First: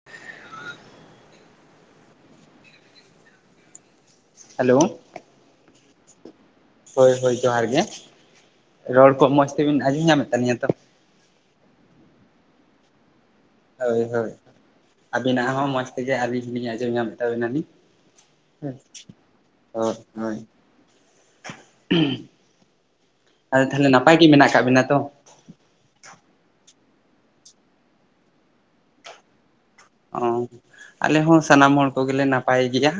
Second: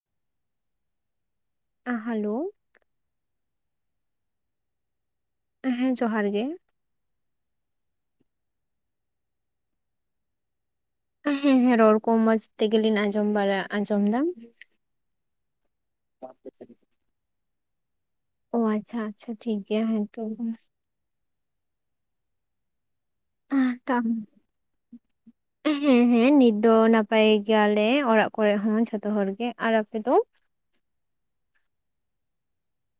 ᱦᱮᱸ ᱱᱚᱣᱟ ᱠᱤ ᱮᱸ ᱦᱟᱞᱳ ᱦᱮᱞᱳ ᱦᱮᱸ ᱡᱚᱦᱟᱨ ᱜᱮ ᱦᱳᱭ ᱦᱳᱭ ᱡᱚᱦᱟᱨ ᱜᱮ ᱨᱚᱲ ᱠᱚ ᱢᱚᱡᱽ ᱛᱮᱵᱤᱱ ᱟᱸᱡᱚᱢ ᱧᱟᱢᱮᱫ ᱛᱟᱹᱞᱤᱧᱟ ᱛᱚ ᱦᱮᱸ ᱦᱮᱸ ᱨᱚᱲ ᱠᱚ ᱢᱚᱸᱡᱽ ᱛᱮᱜᱮᱞᱤᱧ ᱟᱸᱡᱚᱢ ᱵᱟᱲᱟᱜ ᱦᱳᱭ ᱦᱳᱭ ᱟᱹᱵᱤᱱᱟᱜ ᱦᱚᱸ ᱢᱚᱡᱽ ᱛᱮᱜᱮ ᱟᱹᱞᱤᱧ ᱦᱚᱸᱞᱤᱧ ᱟᱸᱡᱚᱢ ᱧᱟᱢ ᱢᱮ ᱛᱟᱵᱤᱱᱟᱞᱤᱧ ᱚ ᱦᱮᱸ ᱟᱪᱪᱷᱟ ᱟᱪᱪᱷᱟ ᱴᱷᱤᱠ ᱜᱮᱭᱟ ᱦᱳᱸ ᱦᱮᱸᱛᱚ ᱦᱳᱭ ᱟᱫᱚ ᱛᱟᱦᱚᱞᱮ ᱛᱟᱢ ᱱᱟᱯᱟᱭ ᱜᱮ ᱢᱮᱱᱟᱜ ᱠᱟᱜ ᱵᱤᱱᱟ ᱛᱚ? ᱦᱮᱸ ᱦᱮᱸ ᱱᱤᱛ ᱫᱚ ᱱᱟᱯᱟᱭ ᱜᱮᱭᱟᱞᱮ ᱚᱲᱟᱜ ᱠᱚᱨᱮ ᱦᱚᱸ ᱡᱷᱚᱛᱚ ᱦᱚᱲ ᱜᱮ ᱟᱨ ᱟᱯᱮ ᱫᱚ ᱚᱸ ᱟᱞᱮ ᱦᱚᱸ ᱥᱟᱱᱟᱢ ᱦᱚᱲ ᱠᱚᱜᱮᱞᱮ ᱱᱟᱯᱟᱭ ᱜᱮᱭᱟ᱾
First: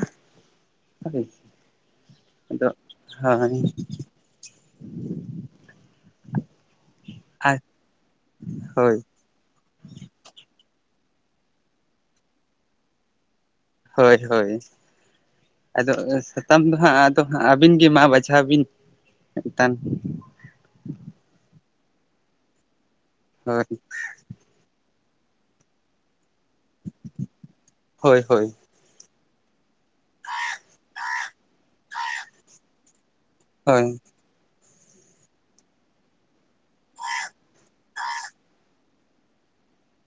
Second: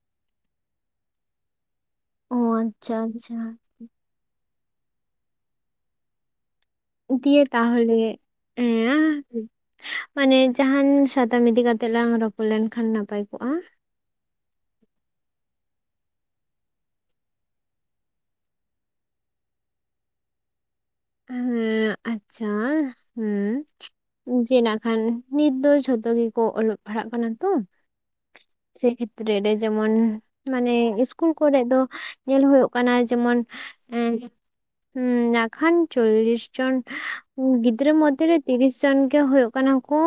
ᱚ ᱟᱫᱚᱜ ᱟᱪᱪᱷᱟ ᱟᱪᱪᱷᱟ ᱦᱚᱭ [inaudible] ᱫᱤᱭᱮ ᱛᱟᱦᱚᱞᱮ ᱮᱧᱟ ᱢᱟᱱᱮ ᱡᱟᱦᱟᱱ ᱥᱟᱛᱟᱢ ᱤᱫᱤ ᱠᱟᱛᱮᱜ ᱞᱟᱝ ᱨᱚᱯᱚᱲ ᱞᱮᱱᱠᱷᱟᱱ ᱱᱟᱯᱟᱭ ᱠᱚᱜᱼᱟ᱾ ᱦᱳᱭ ᱦᱳᱭ ᱟᱫᱚ ᱥᱟᱛᱟᱢ ᱫᱚ ᱦᱟᱸᱜ ᱟᱫᱚ ᱟᱹᱵᱤᱱ ᱜᱮ ᱢᱟ ᱵᱟᱪᱷᱟᱣ ᱵᱤᱱ ᱢᱤᱫ ᱴᱟᱝ ᱦᱮᱸ ᱟᱪᱪᱷᱟ ᱦᱳᱭ ᱡᱮᱱᱟᱜ ᱠᱷᱟᱱ ᱱᱤᱛ ᱫᱚ ᱡᱷᱚᱛᱚ ᱜᱮᱠᱚ ᱚᱞᱚᱜ ᱯᱟᱲᱦᱟᱜ ᱠᱟᱱᱟ ᱛᱚ᱾ ᱦᱳᱭ ᱦᱳᱭ ᱥᱮ ᱠᱷᱮᱛᱨᱮ ᱨᱮ ᱡᱮᱢᱚᱱ ᱢᱟᱱᱮ ᱤᱥᱠᱩᱞ ᱠᱚᱨᱮ ᱫᱚ ᱧᱮᱞ ᱦᱳᱭᱚᱜ ᱠᱟᱱᱟ ᱡᱮᱢᱚᱱ ᱦᱳᱭ ᱮᱸ ᱦᱩᱸ ᱮᱠᱷᱟᱱ ᱪᱚᱞᱞᱤᱥ ᱡᱚᱱ ᱜᱤᱫᱽᱨᱟᱹ ᱢᱚᱫᱽ ᱨᱮ ᱛᱤᱨᱤᱥ ᱡᱚᱱ ᱜᱮ ᱦᱩᱭᱩᱜ ᱠᱟᱱᱟ ᱠᱚ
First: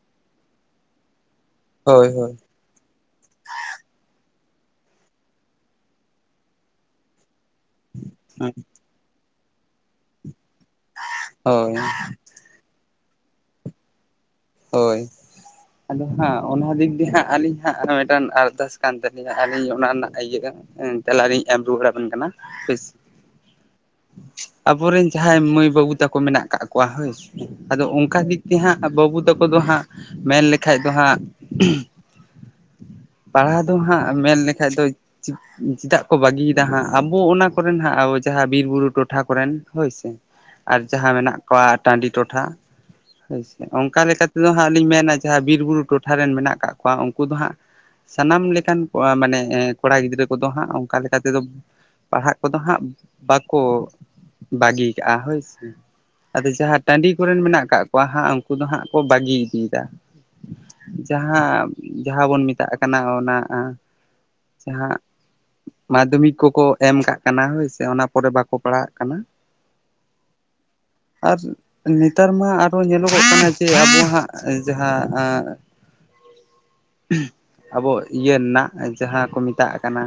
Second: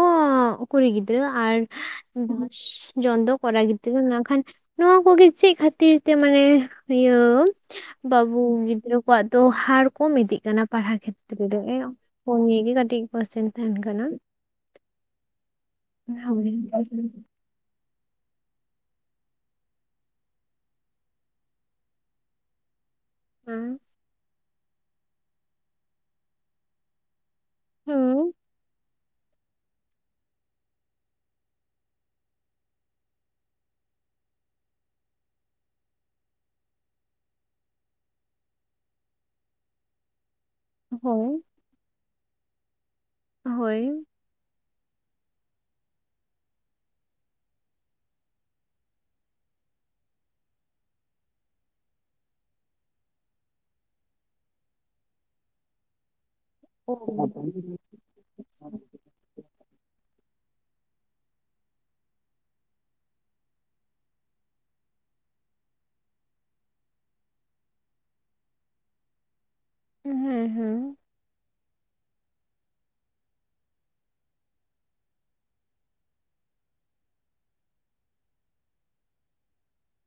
ᱠᱩᱲᱤ ᱜᱤᱫᱽᱨᱟᱹ ᱟᱨ ᱦᱳᱭ ᱫᱚᱥ ᱡᱚᱱ ᱫᱚ ᱠᱚᱨ ᱜᱤᱫᱽᱨᱟᱹᱟᱹ ᱢᱮᱱᱠᱷᱟᱱ ᱱᱚᱶᱟ ᱠᱚᱜᱮ ᱪᱮᱫ ᱠᱷᱟᱹᱛᱤᱨ ᱛᱮ? ᱢᱟᱱᱮ ᱤᱭᱟᱹ ᱵᱟᱹᱵᱩ ᱦᱳᱭ ᱜᱤᱫᱽᱨᱟᱹ ᱠᱚᱣᱟᱜ ᱫᱚ ᱦᱟᱨ ᱠᱚᱢ ᱤᱫᱤᱜ ᱠᱟᱱᱟ ᱯᱟᱲᱦᱟᱣ ᱠᱷᱮᱛᱨᱮ ᱨᱮ ᱦᱳᱭ ᱯᱳᱜᱮᱜ ᱜᱤ ᱠᱟᱹᱴᱤᱡ ᱠᱚᱥᱪᱮᱱ ᱛᱟᱦᱮᱱ ᱠᱟᱱᱟ ᱦᱳᱭ ᱟᱫᱚ ᱦᱟᱸᱜ ᱦᱳᱭ ᱚᱱᱟ ᱫᱤᱠ ᱫᱤᱭᱮ ᱦᱟᱸᱜ ᱟᱹᱞᱤᱧ ᱦᱮᱸ ᱢᱤᱫ ᱴᱟᱝ ᱟᱨᱫᱟᱥ ᱠᱟᱱ ᱛᱟᱞᱤᱧᱟ ᱟᱨᱧ ᱚᱱᱟ ᱨᱮᱱᱟᱜ ᱤᱭᱟᱹ ᱛᱮᱟᱞᱟᱨᱤᱧ ᱮᱢ ᱨᱩᱣᱟᱹᱲ ᱟᱵᱮᱱ ᱠᱟᱱᱟ ᱵᱮᱥ ᱦᱮᱸ ᱟᱵᱚᱨᱮᱱ ᱡᱟᱦᱟᱸᱭ ᱢᱟᱹᱭ ᱵᱟᱹᱵᱩ ᱛᱟᱠᱚ ᱢᱮᱱᱟᱜ ᱠᱟᱜ ᱠᱚᱣᱟ ᱦᱳᱭ ᱟᱫᱚ ᱦᱳᱭ ᱚᱱᱠᱟ ᱫᱤᱠ ᱛᱮ ᱦᱟᱸᱜ ᱵᱟᱹᱵᱩ ᱛᱟᱠᱚ ᱫᱚ ᱦᱟᱸᱜ ᱢᱮᱱ ᱞᱮᱠᱷᱟᱡ ᱫᱚ ᱦᱟᱸᱜ ᱯᱟᱲᱦᱟᱣ ᱫᱚ ᱦᱟᱸᱜ ᱢᱮᱱ ᱞᱮᱠᱷᱟ ᱫᱚᱦᱸ ᱪᱮᱫᱟᱜ ᱠᱚ ᱵᱟᱹᱜᱤᱭᱮᱫᱟ ᱦᱟᱸᱜ ᱟᱵᱚ ᱚᱱᱟ ᱠᱚᱨᱮᱱ ᱦᱟᱸᱜ ᱟᱵᱚ ᱡᱟᱦᱟᱸ ᱵᱤᱨ ᱵᱩᱨᱩ ᱴᱚᱴᱷᱟ ᱠᱚᱨᱮᱱ ᱦᱳᱭ ᱥᱮ [inaudible] ᱟᱨ ᱡᱟᱦᱟᱸ ᱢᱮᱱᱟᱜ ᱠᱚᱣᱟ ᱴᱟᱺᱰᱤ ᱴᱚᱴᱷᱟ ᱦᱮᱥᱮ ᱦᱳᱭ ᱚᱱᱠᱟ ᱞᱮᱠᱟᱛᱮ ᱫᱚ ᱦᱟᱸᱜ ᱞᱤᱧ ᱢᱮᱱᱟ ᱡᱟᱦᱟᱸ ᱵᱤᱨ ᱵᱩᱨᱩ ᱴᱚᱴᱷᱟ ᱨᱮᱱ ᱢᱮᱱᱟᱜ ᱠᱟᱜ ᱠᱚᱣᱟ ᱩᱱᱠᱩ ᱫᱚ ᱦᱟᱸᱜ ᱥᱟᱱᱟᱢ ᱞᱮᱠᱟᱱ ᱢᱟᱱᱮ ᱠᱚᱲᱟ ᱜᱤᱫᱽᱨᱟᱹ ᱠᱚᱫᱚ ᱦᱟᱸᱜ ᱚᱱᱠᱟ ᱞᱮᱠᱟ ᱛᱮᱫᱚ ᱯᱟᱲᱦᱟᱜ ᱠᱚᱫᱚ ᱦᱟᱸᱜ ᱵᱟᱠᱚ ᱵᱟᱹᱜᱤ ᱠᱟᱜᱼᱟ ᱦᱳᱭ ᱥᱮ ᱟᱫᱚ ᱡᱟᱦᱟᱸᱭ ᱴᱟᱺᱰᱤ ᱦᱳᱭ ᱠᱚᱨᱮᱱ ᱢᱮᱱᱟᱜ ᱠᱟᱜ ᱠᱚᱣᱟ ᱦᱟᱸ ᱩᱱᱠᱩ ᱫᱚ ᱦᱟᱸᱜ ᱠᱚ ᱵᱟᱹᱜᱤ ᱤᱫᱤᱭᱮᱫᱟ ᱡᱟᱦᱟᱸ ᱡᱟᱦᱟᱸ ᱵᱚᱱ ᱢᱮᱛᱟᱜ ᱠᱟᱱᱟ ᱚᱱᱟ ᱟᱸ ᱡᱟᱦᱟᱸ ᱢᱟᱫᱽᱫᱷᱚᱢᱤᱠ ᱠᱚᱠᱚ ᱮᱢ ᱠᱟᱜ ᱠᱟᱱᱟ ᱦᱳᱭᱥᱮ ᱚᱱᱟ ᱯᱚᱨᱮ ᱵᱟᱠᱚ ᱯᱟᱲᱦᱟᱜ ᱠᱟᱱᱟ। ᱦᱩᱸ ᱦᱩᱸ ᱟᱨ ᱱᱮᱛᱟᱨ ᱢᱟ ᱟᱨᱚ ᱧᱮᱞᱚᱜᱚᱜ ᱠᱟᱱᱟ ᱡᱮ ᱟᱵᱚ ᱦᱟᱸᱜ ᱡᱟᱦᱟᱸᱼᱼ ᱟᱵᱚ ᱤᱭᱟᱹ ᱱᱟᱜ ᱡᱟᱦᱟᱸ ᱠᱚ ᱢᱮᱛᱟᱜ ᱠᱟᱱᱟᱼᱼ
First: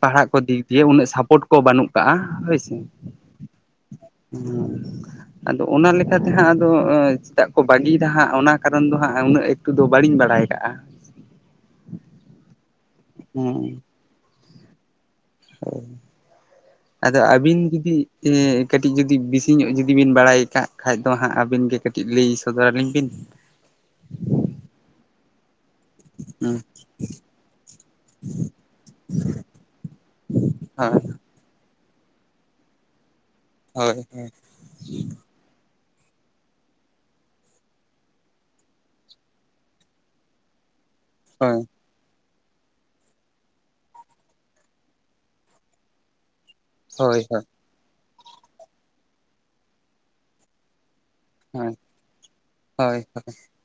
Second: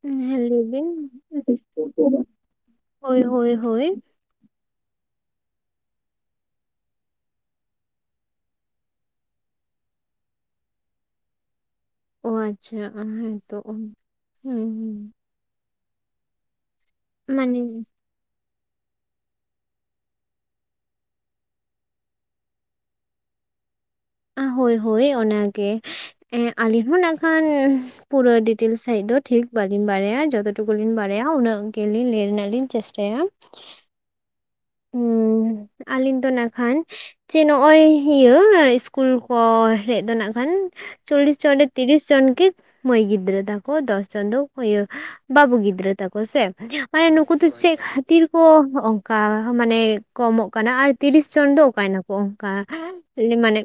ᱯᱟᱲᱦᱟᱜ ᱠᱚ ᱦᱮᱸ ᱫᱤᱠ ᱞᱟᱹᱭ ᱫᱤᱭᱮ ᱵᱤᱱ ᱩᱱᱟᱹᱜ ᱥᱟᱯᱳᱨᱴ ᱠᱚ ᱵᱟᱹᱱᱩᱜ ᱠᱟᱜᱼᱟ ᱦᱳᱭᱥᱮ। ᱦᱳᱭ ᱦᱳᱭ ᱦᱳᱭ ᱦᱩᱸ ᱟᱫᱚ ᱚᱱᱟ ᱞᱮᱠᱟᱛᱮ ᱦᱟᱸᱜ ᱟᱫᱚ ᱪᱮᱫᱟᱜ ᱠᱚ ᱵᱟᱹᱜᱤᱭᱮᱫᱟ ᱦᱟᱸᱜ ᱚᱱᱟ ᱠᱟᱨᱚᱱ ᱫᱚ ᱦᱟᱸᱜ ᱩᱱᱟᱹᱜᱼᱼ ᱛᱚ ᱫᱚ ᱵᱟᱞᱤᱧ ᱵᱟᱲᱟᱭ ᱠᱟᱜᱼᱟ। ᱚ ᱟᱪᱷᱟ ᱦᱮᱸ ᱛᱚ ᱦᱮᱸ ᱦᱮᱸ ᱚ ᱟᱫᱚ ᱟᱹᱵᱤᱱ ᱢᱟᱱᱮ ᱡᱩᱫᱤ ᱦᱮᱸ ᱠᱟᱹᱴᱤᱡ ᱡᱩᱫᱤ ᱵᱮᱥᱤ ᱧᱚᱜ ᱡᱩᱫᱤ ᱵᱤᱱ ᱵᱟᱲᱟᱭ ᱠᱟᱜ ᱠᱷᱟᱡ ᱫᱚ ᱦᱟᱸᱜ ᱟᱹᱵᱤᱱ ᱜᱮ ᱠᱟᱹᱴᱤᱡ ᱞᱟᱹᱭ ᱥᱚᱫᱚᱨ ᱟᱹᱞᱤᱧ ᱵᱤᱱ। ᱦᱳᱭ ᱦᱳᱭ ᱚᱱᱟᱜᱮ ᱮᱸ ᱦᱮᱸ ᱟᱹᱞᱤᱧ ᱦᱚᱸ ᱱᱟᱜᱠᱷᱟᱱᱼᱼ ᱯᱩᱨᱟᱹ ᱰᱤᱴᱮᱞᱥ ᱥᱟᱹᱦᱤᱡ ᱫᱚ ᱴᱷᱤᱠ ᱵᱟᱹᱞᱤᱧ ᱵᱟᱲᱟᱭᱟ ᱡᱚᱛ ᱴᱩᱠᱩᱞᱤᱧ ᱦᱳᱭ ᱵᱟᱲᱟᱭᱟ ᱩᱱᱟᱹᱜᱼᱼ ᱜᱮᱞᱤᱧ ᱞᱟᱭ ᱨᱮᱱᱟᱜ ᱞᱤᱧ ᱪᱮᱥᱴᱟᱭᱟ। ᱦᱳᱭ ᱦᱸ। ᱩᱸ ᱟᱹᱞᱤᱧ ᱫᱚ ᱱᱟᱜᱠᱷᱟᱱ, ᱡᱮ ᱱᱚᱜᱼᱚᱭ ᱤᱭᱟᱹ ᱤᱥᱠᱩᱞ ᱠᱚ ᱦᱮᱡ ᱫᱚ ᱱᱟᱜ ᱠᱷᱟᱱ ᱪᱚᱞᱤᱥ ᱦᱳᱭ ᱪᱚᱞᱤᱛᱼᱼ ᱛᱤᱨᱤᱥᱪᱟᱱ ᱜᱮ ᱢᱟᱹᱭ ᱜᱤᱫᱽᱨᱟᱹ ᱛᱟᱠᱚ ᱫᱚᱥ ᱡᱚᱥ ᱪᱟᱸᱫᱚ ᱤᱭᱟᱹ ᱵᱟᱹᱵᱩ ᱜᱤᱫᱽᱨᱟᱹ ᱛᱟᱠᱚ ᱥᱮ। ᱢᱟᱱᱮ ᱦᱳᱭ ᱱᱩᱠᱩ ᱫᱚ ᱪᱮᱫ ᱠᱷᱟᱹᱛᱤᱨ ᱠᱚ ᱚᱱᱠᱟ ᱢᱟᱱᱮ ᱠᱚᱢᱚᱜ ᱠᱟᱱᱟ ᱟᱨ ᱛᱤᱨᱤᱥ ᱡᱚᱱ ᱫᱚ ᱦᱳᱭ ᱚᱠᱟᱭ ᱱᱟᱠᱚ ᱚᱱᱠᱟ ᱦᱳᱭ ᱢᱟᱱᱮ,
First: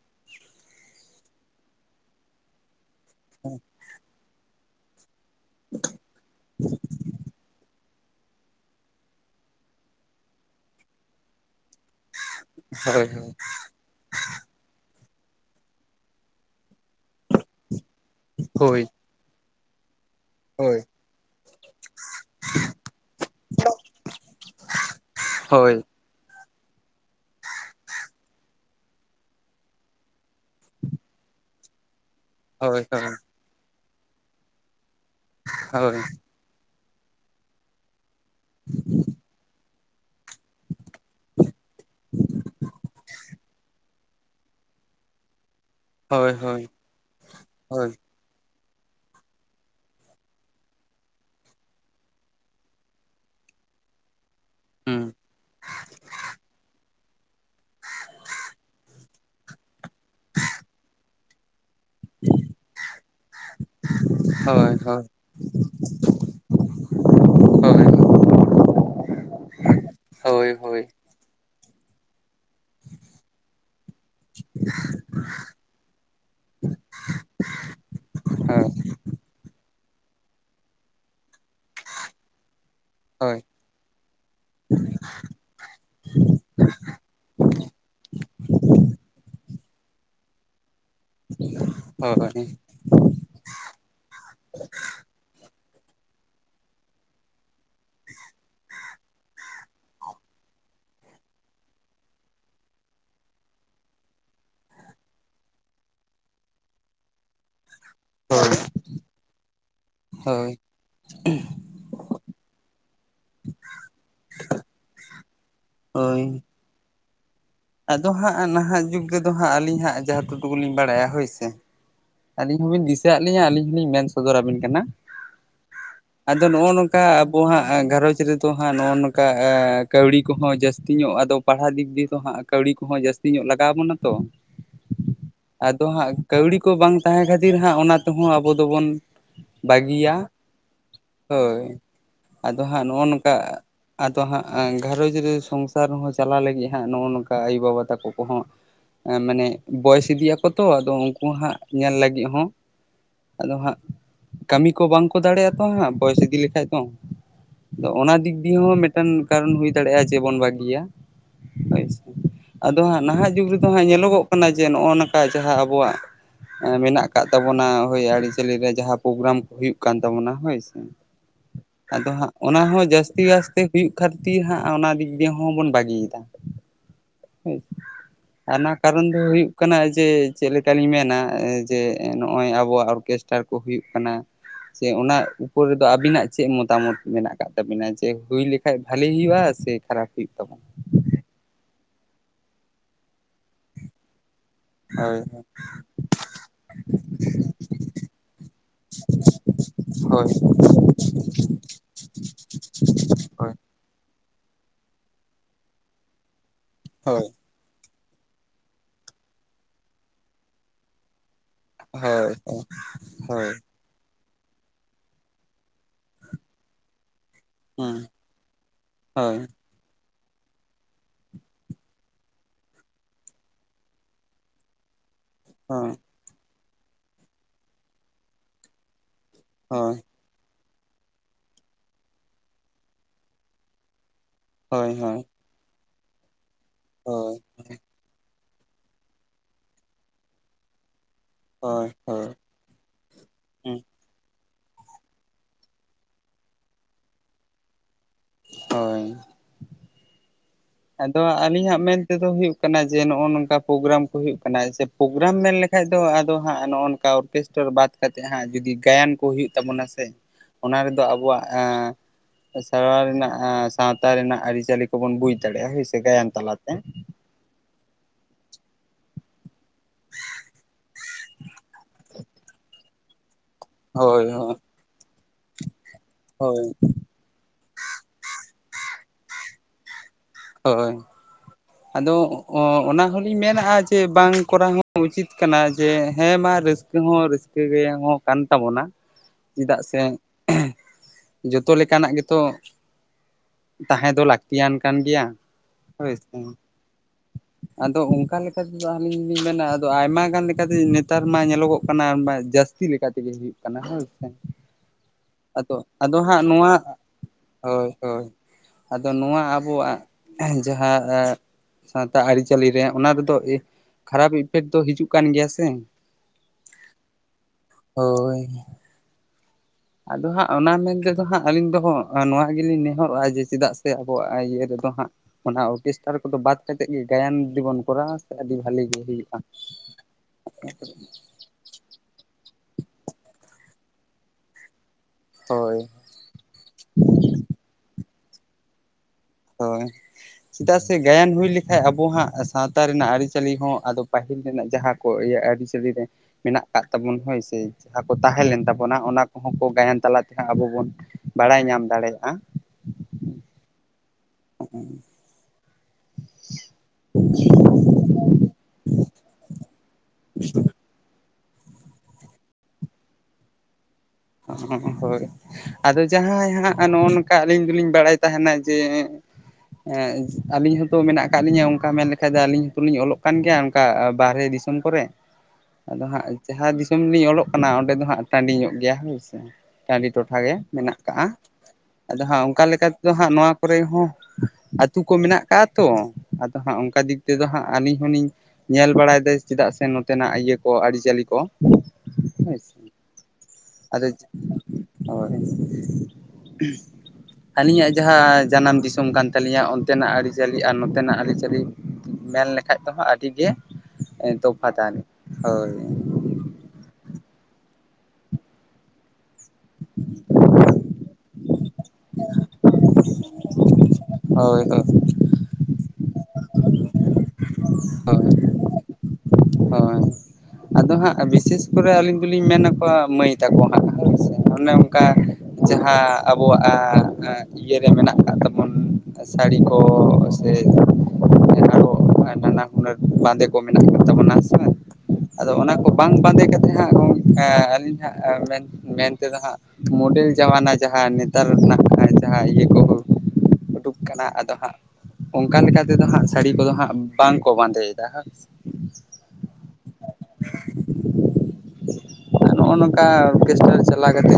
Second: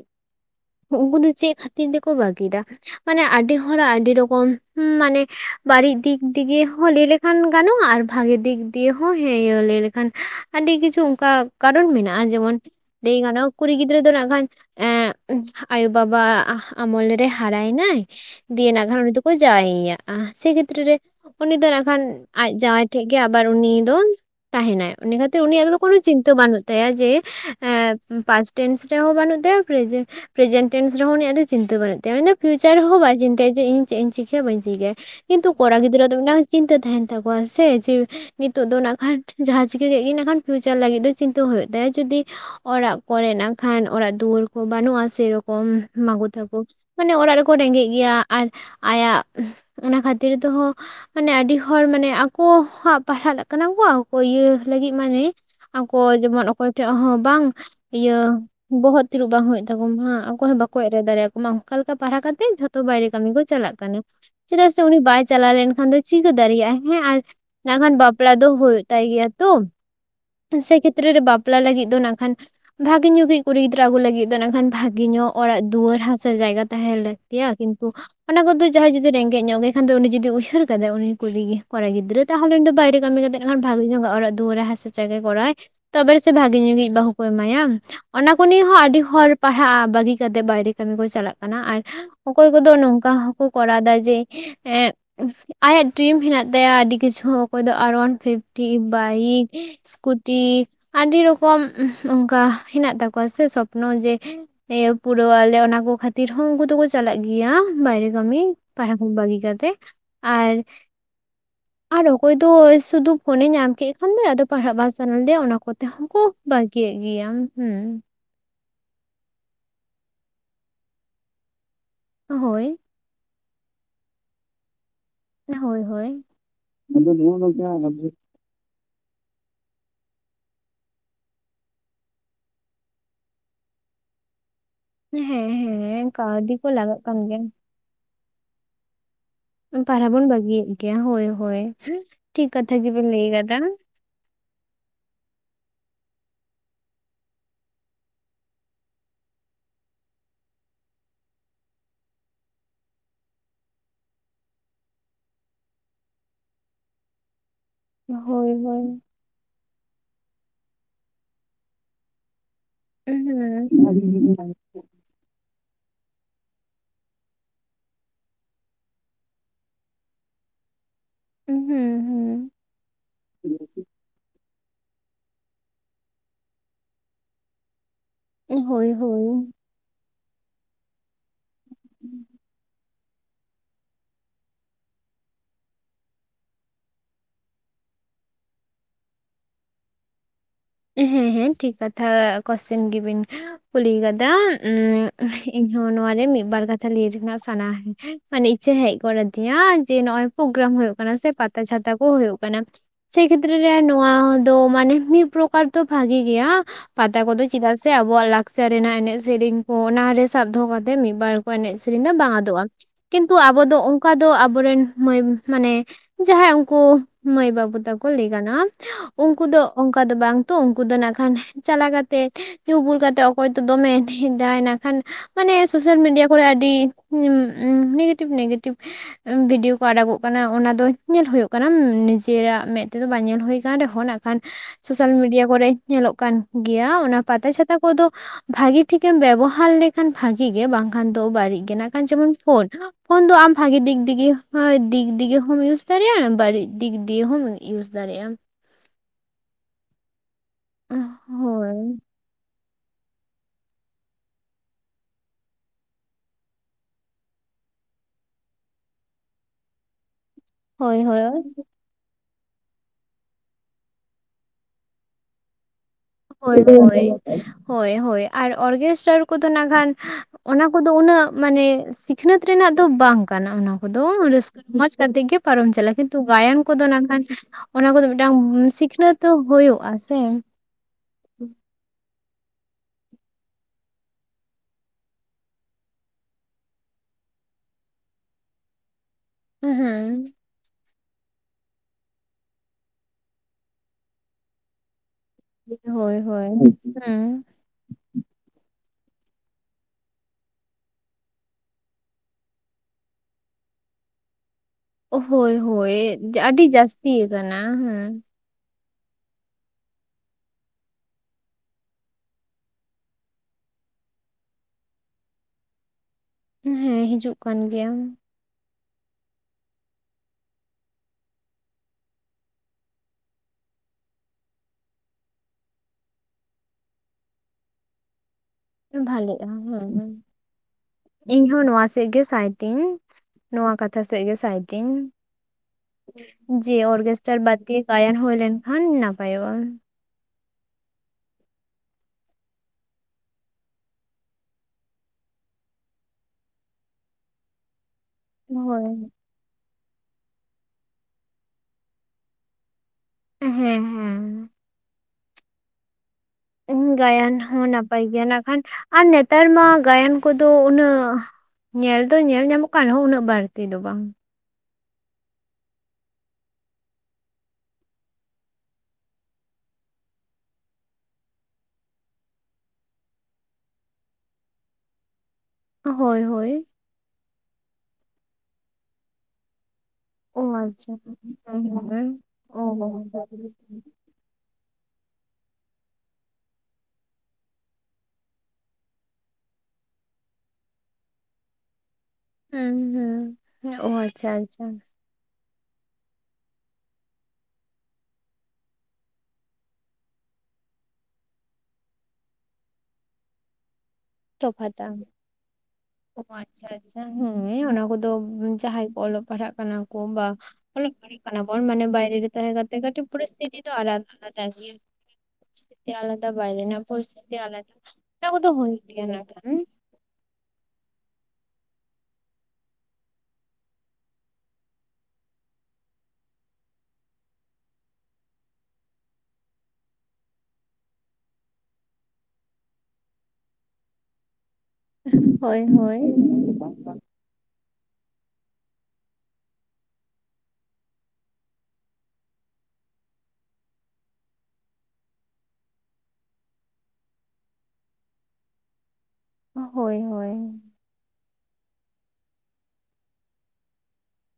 ᱩᱱᱠᱩ ᱫᱚ ᱪᱮᱫ ᱠᱷᱟᱹᱛᱤᱨ ᱛᱮᱠᱚ ᱵᱟᱜᱤᱭᱫᱟ ᱢᱟᱱᱮ ᱟᱹᱰᱤ ᱦᱚᱲᱟᱜ ᱟᱹᱰᱤ ᱨᱚᱠᱚᱢ ᱢᱟᱱᱮᱼᱼ ᱵᱟᱹᱲᱤᱡ ᱫᱤᱠ ᱫᱤᱜᱮ ᱦᱚᱸ ᱞᱟᱹᱭ ᱞᱮᱠᱷᱟᱱ ᱜᱟᱱᱚᱜᱼᱟ ᱟᱨᱼᱼ ᱵᱷᱟᱜᱮ ᱫᱤᱠ ᱫᱤᱭᱮ ᱦᱚᱸ ᱦᱮᱸ ᱤᱭᱟᱹ ᱞᱟᱹᱭ ᱞᱮᱠᱷᱟᱱ ᱟᱹᱰᱤ ᱠᱤᱪᱷᱩ ᱚᱱᱠᱟᱼᱼ ᱠᱟᱨᱚᱱ ᱢᱮᱱᱟᱜᱼᱟ ᱡᱮᱢᱚᱱ ᱦᱳᱭ ᱞᱟᱹᱭ ᱜᱟᱱᱚᱜᱼᱟ ᱠᱩᱲᱤ ᱜᱤᱫᱽᱨᱟᱹ ᱫᱚ ᱱᱟᱜ ᱠᱷᱟᱱᱼᱼ ᱮᱸᱜ ᱟᱭᱩ ᱵᱟᱵᱟ ᱟᱢᱚᱞ ᱨᱮ ᱦᱟᱨᱟᱭ ᱱᱟᱭ ᱫᱤᱭᱮ ᱦᱳᱭ ᱜᱷᱟᱨᱚᱸᱡ ᱫᱚᱼᱼ ᱠᱚ ᱡᱟᱣᱟᱭ ᱮᱭᱟ। ᱥᱮ ᱦᱳᱭ ᱠᱷᱮᱛᱨᱮ ᱨᱮ ᱩᱱᱤ ᱫᱚ ᱱᱟᱜᱠᱷᱟᱱ ᱟᱡ ᱡᱟᱶᱟᱭ ᱴᱷᱮᱡ ᱜᱮ ᱟᱵᱟᱨ ᱩᱱᱤ ᱫᱚ ᱛᱟᱦᱮᱱᱟᱭ ᱩᱱᱤ [inaudible] ᱩᱱᱤᱭᱟᱜ ᱦᱳᱭ ᱫᱚ ᱠᱳᱱᱳ ᱪᱤᱱᱛᱟᱹ ᱵᱟᱹᱱᱩᱜ ᱛᱟᱭᱟ ᱡᱮ ᱮᱸ ᱯᱟᱥ ᱴᱮᱱᱥ ᱨᱮᱦᱚᱸ ᱵᱟᱹᱱᱩᱜ ᱛᱟᱭᱟ ᱯᱨᱮᱡᱮᱱ ᱯᱨᱮᱡᱮᱱᱴᱮᱱᱥ ᱨᱮᱦᱚᱸ ᱩᱱᱤᱭᱟᱜ ᱫᱚ ᱪᱤᱱᱛᱟᱹ ᱵᱟᱹᱱᱩᱜ ᱛᱟᱭᱟ ᱩᱱᱤᱫᱚ ᱯᱷᱤᱭᱩᱪᱟᱨ ᱦᱳᱭ ᱦᱳᱭ ᱨᱮᱦᱚᱸ ᱵᱟᱭ ᱪᱤᱱᱛᱟᱹᱭᱟ ᱡᱮ ᱤᱧ ᱪᱮᱫ ᱤᱧ ᱪᱤᱠᱟᱹᱭᱟ ᱵᱟᱹᱧ ᱪᱤᱠᱟᱹᱭᱟ। ᱠᱤᱱᱛᱩ ᱠᱚᱲᱟ ᱜᱤᱫᱽᱨᱟᱹ ᱫᱚ ᱢᱤᱫᱴᱟᱝ ᱪᱤᱱᱛᱟᱹ ᱛᱟᱦᱮᱱ ᱛᱟᱠᱚᱣᱟ ᱥᱮ ᱡᱮ ᱱᱤᱛᱚᱜ ᱫᱚ ᱱᱟᱜᱽ ᱠᱷᱟᱱ ᱡᱟᱦᱟᱸ ᱪᱤᱠᱟᱹᱠᱮᱜ ᱜᱤᱧ। ᱠᱷᱟᱱ ᱯᱷᱤᱭᱩᱪᱟᱨ ᱞᱟᱹᱜᱤᱫ ᱫᱚ ᱪᱤᱱᱛᱟᱹ ᱦᱩᱭᱩᱜ ᱛᱟᱭᱟ ᱡᱩᱫᱤ ᱚᱲᱟᱜ ᱠᱚᱨᱮᱱᱟᱜ ᱠᱷᱟᱱ ᱚᱲᱟᱜ ᱫᱩᱣᱟᱹᱨ ᱠᱚ ᱵᱟᱹᱱᱩᱜᱼᱟ ᱥᱮ ᱥᱮᱨᱚᱠᱚᱢ। ᱢᱟᱜᱳ ᱦᱳᱭ ᱛᱟᱠᱚ ᱦᱳᱭ ᱢᱟᱱᱮ ᱚᱲᱟᱜ ᱨᱮᱠᱚ ᱨᱮᱸᱜᱮᱡ ᱦᱳᱭ ᱜᱮᱭᱟ᱾ ᱟᱨ ᱟᱭᱟᱜ ᱚᱱᱟ ᱠᱷᱟᱹᱛᱤᱨ ᱛᱮᱦᱚᱸ ᱢᱟᱱᱮ ᱟᱹᱰᱤ ᱦᱚᱲ ᱢᱟᱱᱮ ᱟᱠᱚᱣᱟᱜ ᱯᱟᱲᱦᱟᱜ ᱞᱮᱠᱟᱱᱟ ᱠᱚ ᱤᱭᱟᱹ ᱞᱟᱹᱜᱤᱫ ᱦᱩᱸ ᱢᱟᱱᱮ ᱟᱠᱚ ᱡᱮᱢᱚᱱ ᱚᱠᱚᱭ ᱴᱷᱮᱡ ᱦᱚᱸ ᱵᱟᱝ। ᱤᱭᱟᱹ ᱵᱚᱦᱚᱜ ᱛᱤᱨᱩᱵ ᱵᱟᱝ ᱦᱩᱭᱩᱜ ᱛᱟᱠᱚ ᱢᱟ ᱚᱠᱚᱭ ᱦᱚᱸ ᱵᱟᱠᱚ ᱮᱲᱮ ᱫᱟᱲᱮ ᱭᱟᱠᱚᱣᱟ। ᱱᱚᱝᱠᱟ ᱞᱮᱠᱟ ᱯᱟᱲᱦᱟᱣ ᱠᱷᱟᱛᱤᱨ ᱡᱷᱚᱛᱚ ᱵᱟᱭᱨᱮ ᱠᱟᱹᱢᱤ ᱠᱚ ᱪᱟᱞᱟᱜ ᱠᱟᱱᱟ। ᱪᱮᱫᱟᱜ ᱦᱳᱭ ᱥᱮ ᱩᱱᱤ ᱦᱳᱭ ᱵᱟᱭ ᱪᱟᱞᱟᱣ ᱞᱮᱱᱠᱷᱟᱱ ᱫᱚ ᱪᱤᱠᱟᱹ ᱫᱟᱲᱮᱭᱟᱜᱼᱟ ᱦᱮᱸ ᱟᱨ ᱦᱳᱭ ᱱᱟᱦᱟᱜ ᱵᱟᱯᱞᱟ ᱫᱚ ᱦᱩᱭᱩᱜ ᱛᱟᱭ ᱜᱮᱭᱟ ᱛᱚ ᱦᱳᱭ ᱦᱳᱭ ᱦᱳᱭ ᱥᱮ ᱠᱷᱮᱛᱨᱮ ᱨᱮ ᱵᱟᱯᱞᱟ ᱞᱟᱹᱜᱤᱫ ᱫᱚ ᱱᱟᱜᱠᱷᱟᱱ ᱵᱷᱟᱜᱮ ᱧᱚᱜᱤᱡ ᱠᱩᱲᱤ ᱜᱤᱫᱽᱨᱟᱹ ᱟᱜᱩ ᱞᱟᱹᱜᱤᱫ ᱫᱚ ᱱᱟᱜᱠᱷᱟᱱ ᱵᱷᱟᱜᱮ ᱧᱚᱜ ᱚᱲᱟᱜ ᱫᱩᱣᱟᱹᱨ ᱦᱟᱥᱟ ᱡᱟᱭᱜᱟ ᱛᱟᱦᱮᱱ ᱞᱟ. ᱭᱟ ᱠᱤᱱᱛᱩ ᱚᱱᱟ ᱠᱚᱫᱚ ᱡᱟᱦᱟᱸᱭ ᱡᱩᱫᱤ ᱨᱮᱸᱜᱮᱡ ᱧᱚᱜ ᱜᱮ ᱠᱷᱟᱱ ᱫᱚ ᱩᱱᱤ ᱡᱩᱫᱤ ᱩᱭᱦᱟᱹᱨ ᱠᱟᱫᱟᱭ ᱩᱱᱤ ᱠᱩᱲᱤ ᱜᱤ ᱠᱚᱲᱟ ᱜᱤᱫᱽᱨᱟᱹ ᱛᱟᱦᱮᱸᱞᱮᱱ ᱫᱚ ᱵᱟᱭᱨᱮ ᱠᱟᱹᱢᱤ ᱦᱳᱭ ᱠᱟᱛᱮᱫ ᱨᱮᱦᱚᱸ ᱵᱷᱟᱜᱮ ᱧᱚᱜᱟᱜ ᱚᱲᱟᱜ ᱫᱩᱣᱟᱹᱨᱟᱭ ᱦᱟᱥᱟ ᱡᱟᱭᱜᱟᱭ ᱠᱚᱨᱟᱣᱟᱭ ᱛᱚᱵᱮ ᱥᱮ ᱵᱷᱟᱜᱤ ᱧᱚᱜᱤᱡ ᱵᱟᱦᱩ ᱠᱚ ᱮᱢᱟᱭᱟ। ᱚᱱᱟ ᱠᱚ ᱱᱤᱭᱮ ᱦᱚᱸ ᱟᱹᱰᱤ ᱦᱚᱲ ᱯᱟᱲᱦᱟᱜ ᱵᱟᱹᱜᱤ ᱠᱟᱛᱮ ᱵᱟᱭᱨᱮ ᱠᱟᱹᱢᱤ ᱠᱚ ᱪᱟᱞᱟᱜ ᱠᱟᱱᱟ ᱟᱨ ᱦᱳᱭ ᱚᱠᱚᱭ ᱠᱚᱫᱚ ᱱᱚᱝᱠᱟ ᱦᱚᱸᱠᱚ ᱠᱚᱨᱟᱣ ᱫᱟ ᱡᱮ ᱮᱸᱜ ᱟᱭᱟᱜ ᱰᱨᱤᱢ ᱦᱮᱱᱟᱜ ᱛᱟᱭᱟ ᱟᱹᱰᱤ ᱠᱤᱪᱷᱩ ᱚᱠᱚᱭ ᱫᱚ ᱟᱨᱣᱟᱱ ᱯᱷᱤᱯᱴᱤ ᱵᱟᱭᱤᱠ। ᱤᱥᱠᱩᱴᱤ ᱟᱹᱰᱤ ᱨᱚᱠᱚᱢ ᱚᱱᱠᱟ ᱦᱮᱱᱟᱜ ᱛᱟᱠᱚᱣᱟ ᱥᱮ ᱥᱚᱯᱱᱚ ᱡᱮ ᱯᱩᱨᱟᱹ ᱟᱞᱮ ᱚᱱᱟ ᱠᱚ ᱠᱷᱟᱹᱛᱤᱨ ᱦᱚᱸ ᱩᱱᱠᱩ ᱫᱚᱠᱚ ᱪᱟᱞᱟᱜ ᱜᱮᱭᱟ, ᱵᱟᱭᱨᱮ ᱠᱟᱹᱢᱤ ᱦᱳᱭ ᱯᱟᱲᱦᱟ ᱠᱷᱚᱱ ᱵᱟᱹᱜᱤ ᱠᱟᱛᱮ ᱦᱳᱭ ᱟᱨ ᱟᱨ ᱚᱠᱚᱭ ᱫᱚ ᱥᱩᱫᱷᱩ ᱯᱷᱳᱱᱮ ᱧᱟᱢ ᱠᱮᱫ ᱠᱷᱟᱱ ᱫᱚ, ᱟᱫᱚ ᱯᱟᱲᱦᱟᱜ ᱵᱟᱝ ᱥᱟᱱᱟ ᱞᱮᱭᱟ ᱚᱱᱟ ᱠᱚᱛᱮ ᱦᱚᱸ ᱠᱚ ᱦᱳᱭ ᱵᱟᱹᱜᱤᱭᱮᱫ ᱜᱮᱭᱟ ᱾ ᱟᱫᱚ ᱦᱟᱸᱜ ᱱᱟᱦᱟᱜ ᱡᱩᱜᱽ ᱨᱮᱫᱚ ᱦᱟᱸᱜ ᱟᱹᱞᱤᱧ ᱦᱟᱸᱜ ᱡᱟᱦᱟᱸ ᱴᱩᱠᱩ ᱞᱤᱧ ᱵᱟᱲᱟᱭᱟ ᱦᱳᱭ ᱥᱮ᱾ ᱟᱹᱞᱤᱧ ᱦᱳᱭ ᱦᱚᱵᱤᱱ ᱫᱤᱥᱟᱹᱫ ᱞᱤᱧᱟᱹ ᱟᱹᱞᱤᱧ ᱦᱚᱞᱤᱧ ᱢᱮᱱ ᱥᱚᱫᱚᱨ ᱟᱵᱤᱱ ᱠᱟᱱᱟ? ᱦᱳᱭ ᱦᱳᱭ ᱟᱫᱚ ᱱᱚᱜᱼᱚ ᱱᱚᱝᱠᱟ ᱟᱫᱚ ᱱᱚᱜᱼᱚ ᱟᱵᱚ ᱱᱚᱝᱠᱟ ᱦᱟᱸᱜ ᱟᱵᱚ ᱜᱷᱟᱨᱚᱸᱧᱡᱽ ᱨᱮᱫᱚ, ᱛᱚ ᱦᱟᱸᱜ ᱱᱚᱜᱼᱚ ᱱᱚᱝᱠᱟ ᱠᱟᱹᱣᱰᱤ ᱠᱚᱦᱚᱸ ᱡᱟᱹᱥᱛᱤ ᱧᱚᱜ ᱟᱫᱚ ᱯᱟᱲᱦᱟᱣ ᱫᱤᱠ ᱫᱤᱭᱮᱚ ᱦᱟᱸᱜ ᱠᱟᱹᱣᱰᱤ ᱠᱚᱦᱚᱸ ᱡᱟᱹᱥᱛᱤ ᱛᱤ ᱧᱚᱜ ᱞᱟᱜᱟᱣ ᱵᱚᱱᱟ ᱛᱚ᱾ ᱦᱮᱸ ᱟᱫᱚ ᱦᱮᱸ ᱦᱟᱸᱜ ᱠᱟᱹᱣᱰᱤ ᱠᱚ ᱵᱟᱝ ᱞᱟᱜᱟᱜ ᱠᱟᱱ ᱛᱟᱦᱮᱸ ᱜᱮᱭᱟ ᱠᱷᱟᱹᱛᱤᱨ ᱦᱟᱸᱜ ᱚᱱᱟ ᱛᱮᱦᱚᱸ ᱟᱵᱚ ᱫᱚᱵᱚᱱ ᱯᱟᱲᱦᱟᱜ ᱵᱚᱱ ᱵᱟᱹᱜᱤᱭᱟ ᱵᱟᱹᱜᱤᱭᱮᱫ ᱜᱮᱭᱟ ᱦᱚᱭ ᱦᱚᱭ ᱦᱳᱭ ᱴᱷᱤᱠ ᱟᱫᱚ ᱠᱟᱛᱷᱟ ᱦᱟᱸᱜ ᱱᱚᱜᱼᱚ ᱜᱮᱵᱮᱱ ᱞᱟᱹᱭ ᱱᱚᱝᱠᱟ ᱟᱠᱟᱫᱟ᱾ ᱟᱫᱚ ᱦᱟᱸᱜ ᱜᱷᱟᱨᱚᱸᱡᱽ ᱨᱮ ᱥᱚᱝᱥᱟᱨ ᱦᱚᱸ ᱪᱟᱞᱟᱜ ᱞᱟᱹᱜᱤᱫ ᱦᱟᱸᱜ ᱱᱚᱜᱼᱚ ᱱᱚᱝᱠᱟ ᱟᱭᱼᱵᱟᱵᱟ ᱛᱟᱠᱚ ᱠᱚᱦᱚᱸ, ᱢᱟᱱᱮ ᱵᱚᱭᱮᱥ ᱤᱫᱤᱜ ᱟᱠᱚ ᱛᱚ ᱟᱫᱚ ᱩᱱᱠᱩ ᱦᱟᱸᱜ ᱧᱮᱞ ᱞᱟᱹᱜᱤᱫ ᱦᱚᱸ, ᱟᱫᱚ ᱦᱟᱸᱜ, ᱠᱟᱹᱢᱤ ᱠᱚ ᱵᱟᱝ ᱠᱚ ᱫᱟᱲᱮᱭᱟᱜᱼᱟ ᱛᱚ ᱦᱟᱸᱜ ᱵᱚᱭᱮᱥ ᱤᱫᱤ ᱞᱮᱠᱷᱟᱡ ᱠᱚ, ᱟᱫᱚ ᱚᱱᱟ ᱫᱤᱠ ᱦᱳᱭ ᱫᱤᱭᱮ ᱦᱚᱸ ᱦᱳᱭ ᱢᱤᱫᱴᱟᱱ ᱠᱟᱨᱚᱱ ᱦᱩᱭ ᱫᱟᱲᱮᱭᱟᱜᱼᱟ ᱡᱮᱵᱚᱱ ᱵᱟᱹᱜᱤᱭᱟ, ᱦᱳᱭ ᱟᱫᱚ ᱦᱟᱸᱜ ᱱᱟᱦᱟᱜ ᱡᱩᱜᱽ ᱦᱩᱸ ᱨᱮᱫᱚ ᱦᱟᱸᱜ ᱧᱮᱞᱚᱜᱚᱜ ᱠᱟᱱᱟ ᱡᱮ ᱱᱚᱜᱼᱚᱭ ᱱᱚᱝᱠᱟ ᱡᱟᱦᱟᱸ ᱟᱵᱚᱣᱟᱜ ᱢᱮᱱᱟᱜ ᱠᱟᱜ ᱛᱟᱵᱚᱱᱟ ᱦᱳᱭ ᱟᱹᱨᱤᱪᱟᱞᱞᱤ ᱨᱮ ᱡᱟᱦᱟᱸ ᱯᱨᱳᱜᱨᱟᱢ ᱦᱩᱭᱩᱜ ᱠᱟᱱ ᱛᱟᱵᱚᱱᱟ ᱦᱳᱭᱥᱮ᱾ ᱦᱩᱸ ᱟᱫᱚ ᱦᱟᱜ ᱚᱱᱟ ᱦᱚᱸ ᱡᱟᱹᱥᱛᱤ ᱟᱥᱛᱮ ᱦᱩᱭᱩᱜ ᱠᱷᱟᱹᱛᱤᱨ ᱦᱟᱸᱜ ᱚᱱᱟ ᱫᱤᱠ ᱫᱤᱭᱮ ᱦᱚᱸ ᱵᱚᱱ ᱵᱟᱹᱜᱤᱭᱮᱫᱟ᱾ ᱦᱩᱸ ᱚᱱᱟ ᱦᱳᱭ ᱠᱟᱨᱚᱱ ᱫᱚ ᱦᱩᱭᱩᱜ ᱦᱳᱭ ᱦᱩᱭᱩᱜ ᱠᱟᱱᱟ ᱡᱮ ᱪᱮᱫ ᱞᱮᱠᱟᱞᱤᱧ ᱢᱮᱱᱟ, ᱡᱮ ᱱᱚᱜᱼᱚᱭ ᱟᱵᱚᱣᱟᱜ ᱚᱨᱠᱮᱥᱴᱟᱨ ᱠᱚ ᱦᱩᱭᱩᱜ ᱠᱟᱱᱟ ᱾ ᱥᱮ ᱚᱱᱟ ᱩᱯᱚᱨ ᱨᱮᱫᱚ ᱟᱵᱤᱱᱟᱜ ᱪᱮᱫ ᱢᱚᱛᱟᱢᱚᱛ ᱢᱮᱱᱟᱜ ᱠᱫ ᱛᱟᱵᱤᱱᱟ ᱡᱮ ᱦᱩᱭ ᱞᱮᱠᱟ? ᱵᱷᱟᱞᱤ ᱦᱩᱭᱩᱜᱼᱟ ᱥᱮ ᱠᱷᱟᱨᱟᱯ ᱦᱩᱭᱩᱜ ᱛᱟᱵᱱᱟ? ᱦᱮᱸ ᱦᱮᱸ ᱴᱷᱤᱠ ᱠᱟᱛᱷᱟ ᱠᱚᱥᱪᱮᱱ ᱜᱮᱵᱤᱱ ᱠᱩᱞᱤ ᱟᱠᱟᱫᱟ᱾ ᱦᱳᱭ ᱤᱧ ᱦᱚᱸ ᱱᱚᱣᱟ ᱨᱮ ᱢᱤᱫ ᱵᱟᱨ ᱠᱟᱛᱷᱟ ᱞᱟᱹᱭ ᱨᱮᱱᱟᱜ ᱥᱟᱱᱟ ᱢᱟᱱᱮ ᱦᱮᱡ ᱜᱚᱫ ᱟᱹᱫᱤᱧᱟ ᱡᱮ ᱱᱚᱜ ᱚᱭ ᱦᱳᱭ ᱯᱨᱳᱜᱽᱨᱟᱢ ᱦᱩᱭᱩᱜ ᱠᱟᱱᱟ ᱥᱮ, ᱯᱟᱛᱟ ᱪᱷᱟᱛᱟ ᱪᱷᱟᱛᱟ ᱠᱚ ᱦᱩᱭᱩᱜ ᱠᱟᱱᱟ, ᱪᱷᱮ ᱠᱷᱮᱛᱨᱮ ᱨᱮ ᱱᱚᱣᱟ ᱫᱚ ᱢᱟᱱᱮ [unintelligible] ᱵᱮᱯᱟᱨ ᱫᱚ ᱵᱷᱟᱜᱤ ᱜᱮᱭᱟ, ᱯᱟᱛᱟ ᱦᱳᱭ ᱠᱚᱫᱚ ᱪᱮᱫᱟᱜ ᱥᱮ ᱟᱵᱚᱣᱟᱜ ᱞᱟᱠᱪᱟᱨ ᱨᱮᱱᱟᱜ ᱮᱱᱮᱡ ᱥᱮᱨᱮᱧ ᱠᱚ ᱚᱱᱟ ᱨᱮ ᱥᱟᱵ ᱫᱚᱦᱚ ᱠᱟᱛᱮ, ᱢᱤᱫᱵᱟᱨ ᱮᱱᱮᱡ ᱥᱮᱨᱮᱧ ᱫᱚ ᱦᱳᱭ ᱵᱟᱝ ᱟᱫᱚᱜᱼᱟ, ᱠᱤᱱᱛᱩ ᱦᱳᱭ ᱟᱵᱚ ᱫᱚ ᱚᱠᱟ ᱫᱚ ᱟᱵᱚᱨᱮᱱ ᱢᱟᱹᱭ ᱢᱟᱱᱮ ᱡᱟᱦᱟᱸᱭ ᱩᱱᱠᱩ ᱢᱟᱹᱭ ᱵᱟᱹᱵᱩ ᱦᱳᱭ ᱛᱟᱠᱚ ᱞᱟᱹᱭ ᱠᱟᱱᱟ ᱦᱳᱭ ᱩᱱᱠᱩ ᱫᱚ ᱚᱱᱠᱟ ᱫᱚ ᱵᱟᱝ ᱛᱚ ᱩᱱᱠᱩ ᱫᱚ ᱱᱟᱱᱟᱜᱠᱷᱟᱱ ᱪᱟᱞᱟᱣ ᱠᱟᱛᱮ ᱧᱩᱩ ᱵᱩᱞ ᱠᱟᱛᱮ ᱚᱠᱚᱭ ᱛᱚ ᱫᱚᱢᱮ ᱮᱱᱦᱮᱡ ᱫᱟ ᱱᱟ ᱠᱷᱟᱱ, ᱢᱟᱱᱮ ᱦᱳᱭ ᱥᱳᱥᱟᱞ ᱢᱤᱰᱤᱭᱟ ᱠᱚᱨᱮ ᱟᱹᱰᱤ ᱱᱮᱜᱮᱴᱤᱵᱽ ᱱᱮᱜᱮᱴᱤᱵᱷ ᱵᱷᱤᱰᱭᱳ ᱠᱚ ᱦᱳᱭ ᱟᱲᱟᱜᱚᱜ ᱚᱱᱟ ᱫᱚ ᱧᱮᱞ ᱦᱩᱭᱩᱜ ᱠᱟᱱᱟ ᱱᱤᱡᱮᱨᱟᱜ ᱢᱮᱫ ᱛᱮᱫᱚ ᱵᱟᱝ ᱧᱮᱞ ᱦᱩᱭ ᱟᱠᱟᱱᱟ ᱨᱮᱦᱚᱸ, ᱠᱷᱟᱱ ᱦᱳᱭ ᱦᱳᱭ ᱥᱳᱥᱟᱞ ᱦᱳᱭ ᱢᱤᱰᱤᱭᱟ ᱠᱚᱨᱮ ᱧᱮᱞᱚᱜ ᱠᱟᱱ ᱜᱮᱭᱟ ᱚᱱᱟ ᱦᱳᱭ ᱯᱟᱛᱟ ᱪᱷᱟᱛᱟ ᱛᱟᱠᱚ ᱫᱚ ᱵᱷᱟᱜᱤ ᱴᱷᱤᱠᱮᱢ ᱵᱮᱵᱚᱦᱟᱨ ᱞᱮᱠᱷᱟᱱ ᱵᱷᱟᱜᱤ ᱜᱮ ᱵᱟᱝ ᱠᱷᱟᱱ ᱫᱚ ᱵᱟᱹᱲᱤᱡ ᱜᱮ ᱦᱳᱭ ᱠᱷᱟᱱ ᱡᱮᱢᱚᱱ ᱦᱳᱭ ᱯᱷᱳᱨ ᱯᱷᱳᱱ ᱫᱚ ᱟᱢ ᱵᱷᱟᱜᱤ ᱰᱤᱜᱽ ᱰᱤᱜᱽ ᱦᱚᱭ ᱰᱤᱜᱽ ᱰᱤᱜᱽ ᱰᱤᱜᱮ ᱦᱚᱢ ᱭᱩᱡᱽ ᱫᱟᱲᱮᱭᱟᱜᱼᱟ, ᱵᱟᱹᱲᱤᱡ ᱰᱤᱜᱽ ᱰᱤᱭᱮ ᱦᱚᱢ ᱭᱩᱡᱽ ᱫᱟᱲᱮᱭᱟᱜᱼᱟ ᱾ ᱦᱳᱭ ᱟᱫᱚ ᱟᱹᱞᱤᱧᱟᱜ ᱦᱳᱭ ᱢᱮᱱᱛᱮ ᱫᱚ ᱦᱩᱭᱩᱜ ᱠᱟᱱᱟ ᱡᱮ ᱱᱚᱜᱼᱚ ᱱᱚᱝᱠᱟ ᱯᱨᱳᱜᱨᱟᱢ ᱠᱚ ᱦᱩᱭᱩᱜ ᱠᱟᱱᱟ, ᱡᱮ ᱯᱨᱳᱜᱨᱟᱢ ᱢᱮᱱ ᱞᱮᱠᱷᱟᱡ ᱫᱚ ᱟᱫᱚ ᱦᱟᱸᱜ ᱱᱚᱜᱼᱚ ᱱᱚᱝᱠᱟ ᱚᱨᱠᱮᱥᱴᱟᱨ ᱵᱟᱫᱽ ᱠᱟᱛᱮᱫ ᱦᱟᱸᱜ ᱡᱩᱫᱤ ᱜᱟᱭᱟᱱ ᱠᱚ ᱦᱩᱭᱩᱜ ᱛᱟᱵᱚᱱᱟ ᱥᱮ ᱚᱱᱟ ᱨᱮᱫᱚ ᱦᱳᱭ ᱦᱳᱭ ᱟᱵᱚᱣᱟᱜ ᱥᱮᱨᱣᱟ ᱨᱮᱱᱟᱜ ᱥᱟᱶᱛᱟ ᱨᱮᱱᱟᱜ ᱟᱹᱨᱤᱪᱟᱹᱞᱤ ᱠᱚᱵᱚᱱ ᱵᱩᱡᱽ ᱫᱟᱲᱮᱭᱟᱜ ᱦᱳᱭ ᱥᱮ ᱜᱟᱭᱟᱱ ᱦᱳᱭ ᱛᱟᱞᱟᱛᱮ ᱦᱳᱭ, ᱦᱳᱭ ᱦᱳᱭ ᱟᱨ ᱚᱨᱠᱮᱥᱴᱟᱨ ᱠᱚᱫᱚ ᱱᱟᱜᱟᱱ ᱚᱱᱟ ᱠᱚᱫᱚ ᱩᱱᱟᱹᱜ ᱢᱟᱱᱮ ᱥᱤᱠᱷᱱᱟᱹᱛ ᱨᱮᱱᱟᱜ ᱫᱚ ᱵᱟᱝ ᱠᱟᱱᱟ ᱚᱱᱟ ᱠᱚ᱾ ᱠᱚᱫᱚ ᱦᱳᱭ ᱦᱳᱭ ᱨᱟᱹᱥᱠᱟᱹ ᱢᱚᱡᱽ ᱠᱟᱛᱮ ᱜᱮ ᱯᱟᱨᱚᱢ ᱪᱟᱞᱟᱜᱼᱟ, ᱠᱤᱱᱛᱩ ᱜᱟᱭᱟᱱ ᱦᱳᱭ ᱠᱚᱫᱚ ᱱᱟᱠᱷᱟᱱ ᱚᱱᱟ ᱠᱚᱫᱚ ᱢᱤᱫ ᱴᱟᱝ ᱥᱤᱠᱷᱱᱟᱹᱛ ᱦᱩᱭᱩᱜᱼᱟ ᱥᱮ ᱾ ᱦᱚᱭ ᱟᱫᱚ ᱚ ᱚᱱᱟ ᱦᱚᱸᱞᱤᱧ ᱢᱮᱱᱟᱜᱼᱟ ᱡᱮ ᱵᱟᱝ ᱠᱚᱨᱟᱣ ᱦᱚᱸ ᱩᱪᱤᱛ ᱠᱟᱱᱟ ᱡᱮ ᱦᱮᱸ ᱢᱟ ᱨᱟᱹᱥᱠᱟᱹ ᱦᱚᱸ ᱨᱟᱹᱥᱠᱟᱹ ᱠᱮ ᱜᱮᱭᱮ ᱦᱚᱸ ᱠᱟᱱ ᱛᱟᱵᱚᱱᱟ᱾ [inaudible] ᱪᱮᱫᱟᱜ ᱥᱮ ᱡᱚᱛᱚ ᱞᱮᱠᱟᱱᱟᱜ ᱜᱮᱛᱚ ᱛᱟᱦᱮᱸ ᱫᱚ ᱞᱟᱹᱠᱛᱤᱭᱟᱱ ᱠᱟᱱ ᱜᱮᱭᱟ᱾ ᱦᱚᱭ ᱦᱳᱭ ᱥᱮ ᱦᱚᱭ ᱦᱩᱸ ᱟᱫᱚ ᱚᱱᱠᱟ ᱞᱮᱠᱟ ᱛᱮᱫᱚ ᱟᱹᱞᱤᱧ ᱞᱤᱧ ᱢᱮᱱᱟ ᱟᱫᱚ ᱟᱭᱢᱟ ᱜᱟᱱ ᱞᱮᱠᱟᱛᱮ ᱱᱮᱛᱟᱨ ᱢᱟ ᱧᱮᱞᱚᱜᱚᱜ ᱠᱟᱱᱟ ᱢᱟ ᱡᱟᱹᱥ ᱪᱤ ᱞᱮᱠᱟ ᱛᱮᱜᱤ ᱦᱩᱭᱩᱜ ᱠᱟᱱᱟ ᱦᱚᱭ ᱥᱮ ᱦᱳᱭ ᱟᱫᱚ ᱦᱳᱭ ᱟᱫᱚ ᱦᱟᱸᱜ ᱟᱹᱰᱤ ᱱᱚᱶᱟ ᱡᱟᱹᱥᱛᱤ ᱟᱠᱟᱱᱟ ᱦᱚᱭ ᱦᱮᱸ ᱦᱚᱭ ᱟᱫᱚ ᱱᱚᱣᱟ ᱟᱵᱚᱣᱟᱜ ᱡᱟᱦᱟᱸ ᱥᱟᱶᱛᱟ ᱟᱹᱨᱤᱪᱟᱹᱞᱤ ᱨᱮ ᱚᱱᱟ ᱨᱮᱫᱚ ᱠᱷᱟᱨᱟᱯ ᱤᱯᱷᱮᱠᱴ ᱫᱚ ᱦᱤᱡᱩᱜ ᱠᱟᱱ ᱜᱤᱭᱟᱹ ᱥᱮ ᱾ ᱦᱮᱸ ᱦᱤᱡᱩᱜ ᱠᱟᱱ ᱜᱮᱭᱟᱢ ᱦᱚᱭ ᱟᱫᱚ ᱦᱟᱸᱜ ᱚᱱᱟ ᱢᱮᱱᱛᱮᱫᱚ ᱦᱟᱸᱜ ᱟᱹᱞᱤᱧ ᱫᱚ ᱱᱚᱶᱟ ᱜᱮᱞᱤᱧ ᱱᱮᱦᱚᱨᱚᱜᱼᱟ ᱡᱮ ᱪᱮᱫᱟᱜ ᱥᱮ ᱟᱵᱚᱣᱟᱜ ᱤᱭᱟᱹ ᱨᱮᱫᱚ ᱦᱟᱸᱜ ᱚᱱᱟ ᱚᱨᱜᱮᱥᱴᱟᱨ ᱠᱚᱫᱚ ᱵᱟᱫ ᱠᱟᱛᱮᱫ ᱜᱮ ᱜᱟᱭᱟᱱ ᱡᱩᱫᱤ ᱵᱚᱱ ᱠᱚᱨᱟᱣᱟ ᱟᱹᱰᱤ ᱵᱷᱟᱞᱮ ᱜᱮ ᱦᱩᱭᱩᱜ-ᱟ ᱤᱧ ᱦᱚᱸ ᱱᱚᱶᱟ ᱥᱮᱫ ᱜᱮ ᱥᱟᱭ ᱛᱤᱧ ᱱᱚᱶᱟ ᱠᱟᱛᱷᱟ ᱥᱮᱫ ᱜᱮ ᱥᱟᱭ ᱛᱤᱧ᱾ ᱦᱚᱭ ᱡᱮ ᱚᱨᱜᱮᱥᱴᱟᱨ ᱵᱟ. ᱛᱤ ᱜᱟᱭᱟᱱ ᱦᱩᱭᱞᱮᱱ ᱦᱳᱭ ᱪᱮᱫᱟᱜ ᱥᱮ ᱜᱟᱭᱟᱱ ᱦᱩᱭ ᱞᱮᱠᱷᱟᱡ ᱟᱵᱚ ᱦᱟᱸᱜ ᱥᱟᱶᱛᱟ ᱨᱮᱱᱟᱜ ᱟᱹᱨᱤᱪᱟᱹᱞᱤ ᱦᱚᱸ ᱟᱫᱚ ᱯᱟᱹᱦᱤᱞ ᱨᱮᱱᱟᱜ ᱡᱟᱦᱟᱸ ᱠᱚ ᱤᱭᱟᱹ ᱟᱹᱨᱤᱪᱟᱹᱤ ᱨᱮ ᱢᱮᱱᱟᱜ ᱠᱟᱫ ᱛᱟᱵᱚᱱ ᱦᱚᱭ ᱥᱮ ᱡᱟᱦᱟᱸ ᱠᱚ ᱛᱟᱦᱮᱸᱞᱮᱱ ᱦᱳᱭ᱾ ᱛᱟᱵᱚᱱᱟ ᱚᱱᱟ ᱠᱚᱦᱚᱸ ᱠᱚ ᱜᱟᱭᱟᱱ ᱛᱟᱞᱟᱛᱮ ᱦᱟᱸᱜ ᱟᱵᱚ ᱵᱚᱱ ᱵᱟᱲᱟᱭ ᱧᱟᱢ ᱫᱟᱲᱮᱭᱟᱜᱼᱟ᱾ ᱦᱮᱸ ᱦᱮᱸ [inaudible] ᱦᱩᱸ ᱜᱟᱭᱟᱱ ᱦᱚᱸ ᱱᱟᱯᱟᱭ ᱜᱮᱭᱟ ᱮᱱᱟᱠᱷᱟᱱ ᱟᱨ ᱱᱮᱛᱟᱨ ᱢᱟ ᱜᱟᱭᱟᱱ ᱠᱚᱫᱚ ᱩᱱᱟᱹᱜ ᱧᱮᱞ ᱫᱚ ᱧᱮᱞ ᱧᱟᱢᱚᱜ ᱠᱟᱱ ᱨᱮᱦᱚᱸ ᱩᱱᱟᱹᱜ ᱵᱟᱹᱲᱛᱤ ᱫᱚ ᱵᱟᱝ ᱦᱳᱭ ᱟᱫᱚ ᱡᱟᱦᱟᱸᱭ ᱦᱟᱸᱜ ᱱᱚᱜᱼᱚ ᱱᱚᱝᱠᱟ ᱟᱹᱞᱤᱧ ᱫᱚᱞᱤᱧ ᱵᱟᱲᱟᱭ ᱛᱟᱦᱮᱱᱟ ᱡᱮ ᱮᱸ ᱟᱞᱤᱧ ᱦᱚᱸᱛᱚ ᱢᱮᱱᱟᱜ ᱟᱠᱟᱫ ᱞᱤᱧᱟᱹ ᱚᱱᱠᱟ ᱢᱮᱱ ᱞᱮᱠᱷᱟᱡ ᱫᱚ ᱟᱹᱞᱤᱧ ᱦᱚᱸᱛᱚ ᱞᱤᱧ ᱚᱞᱚᱜ ᱠᱟᱱ ᱜᱮᱭᱟ ᱚᱠᱟ ᱵᱟᱦᱟᱨᱮ ᱫᱤᱥᱚᱢ ᱠᱚᱨᱮ [inaudible] ᱟᱫᱚ ᱦᱟᱸᱜ ᱦᱳᱭ᱾ ᱡᱟᱦᱟᱸ ᱫᱤᱥᱚᱢ ᱨᱮᱞᱤᱧ ᱚᱞᱚᱜ ᱠᱟᱱᱟ ᱚᱸᱰᱮ ᱫᱚ ᱦᱟᱸᱜ ᱴᱟᱺᱰᱤ ᱧᱚᱜ ᱜᱮᱭᱟ ᱦᱳᱭᱥᱮ ᱴᱟᱺᱰᱤ ᱴᱚᱴᱷᱟ ᱚ ᱜᱮ ᱟᱪᱪᱷᱟ ᱢᱮᱱᱟᱜ ᱠᱟᱜᱼᱟ ᱚ ᱦᱩᱸ ᱟᱫᱚ ᱦᱟᱸᱜ ᱚᱱᱠᱟ ᱞᱮᱠᱟ ᱛᱮᱫᱚ ᱦᱟᱸᱜ ᱱᱚᱣᱟ ᱠᱚᱨᱮ ᱦᱚᱸ ᱟᱛ ᱛᱩ ᱠᱚ ᱢᱮᱱᱟᱜ ᱟᱠᱟᱫ ᱛᱚ ᱟᱫᱚ ᱦᱟᱸᱜ ᱚᱱᱠᱟ ᱫᱤᱠ ᱛᱮᱫᱚ ᱦᱟᱸᱜ ᱟᱹᱞᱤᱧ ᱦᱚᱞᱤᱧ ᱧᱮᱞ ᱵᱟᱲᱟᱭ ᱫᱟᱭ ᱪᱮᱫᱟᱜ ᱥᱮ ᱱᱚᱛᱮᱱᱟᱜ ᱤᱭᱟᱹ ᱠᱚ ᱟᱹᱨᱤᱪᱟᱹᱞᱤ ᱠᱚ ᱦᱳᱭ ᱥᱮ ᱦᱩᱸ ᱚ ᱟᱫᱚ ᱟᱪᱪᱷᱟ ᱟᱪᱪᱷᱟ ᱦᱳᱭ ᱥᱮ ᱟᱹᱞᱤᱧᱟᱜ ᱡᱟᱦᱟ ᱡᱟᱱᱟᱢ ᱫᱤᱥᱚᱢ ᱠᱟᱱ ᱛᱟᱹᱞᱤᱧᱟ ᱚᱱᱛᱮᱱᱟᱜ ᱟᱹᱨᱤᱪᱟᱹᱞᱤ ᱟᱨ ᱱᱚᱛᱮᱱᱟᱜ ᱟᱹᱨᱤᱪᱟᱹᱞᱤ ᱢᱮᱱ ᱞᱮᱠᱷᱟᱡ ᱫᱚ ᱦᱟᱸᱜ ᱟᱹᱰᱤ ᱜᱮ ᱛᱚᱯᱷᱟᱛᱟ᱾ ᱦᱳᱭ ᱟᱪᱪᱷᱟ ᱟᱪᱪᱷᱟ ᱦᱮᱸ ᱚᱱᱟ ᱠᱚᱫᱚ ᱡᱟᱦᱟᱸᱭ ᱠᱚ ᱚᱞᱚᱜ ᱯᱟᱲᱦᱟᱜ ᱠᱟᱱᱟ ᱠᱚ, ᱵᱟ ᱚᱞᱚᱜ ᱯᱟᱲᱦᱟᱜ ᱠᱟᱱᱟ ᱵᱚᱱ ᱢᱟᱱᱮ ᱵᱟᱭᱨᱮ ᱨᱮ ᱛᱟᱦᱮᱸ ᱠᱟᱛᱮ ᱠᱟᱹᱴᱤᱡ ᱯᱩᱨᱤᱥᱛᱷᱤᱛᱤ ᱫᱚ ᱟᱞᱟᱫᱟ ᱦᱳᱭ ᱜᱮᱭᱟ ᱦᱳᱭ ᱯᱩᱨᱤᱥᱛᱷᱤᱛᱤ ᱟᱞᱟᱫᱟ ᱵᱟᱭᱨᱮ ᱨᱮᱱᱟᱜ ᱯᱚᱨᱤᱥᱛᱷᱤᱛᱤ ᱟᱞᱟᱫᱟ ᱦᱳᱭ ᱚᱱᱟ ᱠᱚᱫᱚ ᱦᱩᱭ ᱜᱮᱭᱟ ᱱᱟᱜᱠᱷᱟᱱ [inaudible] ᱦᱳᱭ ᱟᱫᱚ ᱦᱟᱸᱜ ᱵᱤᱥᱮᱥ ᱠᱚᱨᱮ ᱟᱹᱞᱤᱧ ᱫᱩᱞᱤᱧ ᱢᱮᱱᱟᱠᱚᱣᱟ ᱢᱟᱹᱭ ᱛᱟᱠᱚ ᱦᱟᱸᱜ ᱦᱳᱭ ᱥᱮ ᱚᱱᱮ ᱚᱱᱠᱟ ᱡᱟᱦᱟᱸ ᱟᱵᱚᱣᱟᱜ ᱤᱭᱟᱹᱨᱮ ᱢᱮᱱᱟᱜ ᱟᱠᱟᱫ ᱛᱟᱵᱚᱱ ᱥᱟᱹᱲᱤ ᱠᱚ ᱥᱮ ᱡᱟᱦᱟᱸ ᱫᱚ ᱱᱟᱱᱟ ᱦᱩᱱᱟᱹᱨ ᱵᱟᱸᱫᱮ ᱠᱚ ᱢᱮᱱᱟᱜ ᱠᱟᱫ ᱛᱟᱵᱚᱱᱟ ᱥᱮ ᱟᱫᱚ ᱦᱳᱭ ᱚᱱᱟ ᱠᱚ ᱦᱳᱭ ᱵᱟᱝ ᱵᱟᱸᱫᱮ ᱠᱟᱛᱮᱫ ᱦᱟᱸᱜ ᱮᱸ ᱟᱹᱞᱤᱧᱟᱜ ᱢᱮᱱ ᱢᱮᱱ ᱛᱮᱫᱚ ᱦᱟᱸᱜ ᱢᱚᱰᱮᱞ ᱡᱟᱢᱟᱱᱟ ᱡᱟᱦᱟᱸ ᱱᱮᱛᱟᱨ ᱨᱮᱱᱟᱜ ᱡᱟᱦᱟᱸ ᱤᱭᱟᱹ ᱠᱚ ᱩᱰᱩᱠ ᱠᱟᱱᱟ ᱟᱫᱚ ᱦᱟᱸᱜ ᱚᱱᱠᱟᱱ ᱞᱮᱠᱟ ᱛᱮᱫᱚ ᱦᱟᱸᱜ ᱥᱟᱹᱲᱤ ᱠᱚᱫᱚ ᱦᱟᱸᱜ ᱵᱟᱝᱠᱚ ᱵᱟᱸᱫᱮᱭᱫᱟ ᱦᱳᱭ ᱥᱮ ᱦᱳᱭ ᱦᱳᱭ ᱱᱚᱜᱼᱚ ᱱᱚᱝᱠᱟ ᱚᱨᱠᱮᱥᱴᱟᱨ ᱪᱟᱞᱟᱣ ᱠᱟᱛᱮ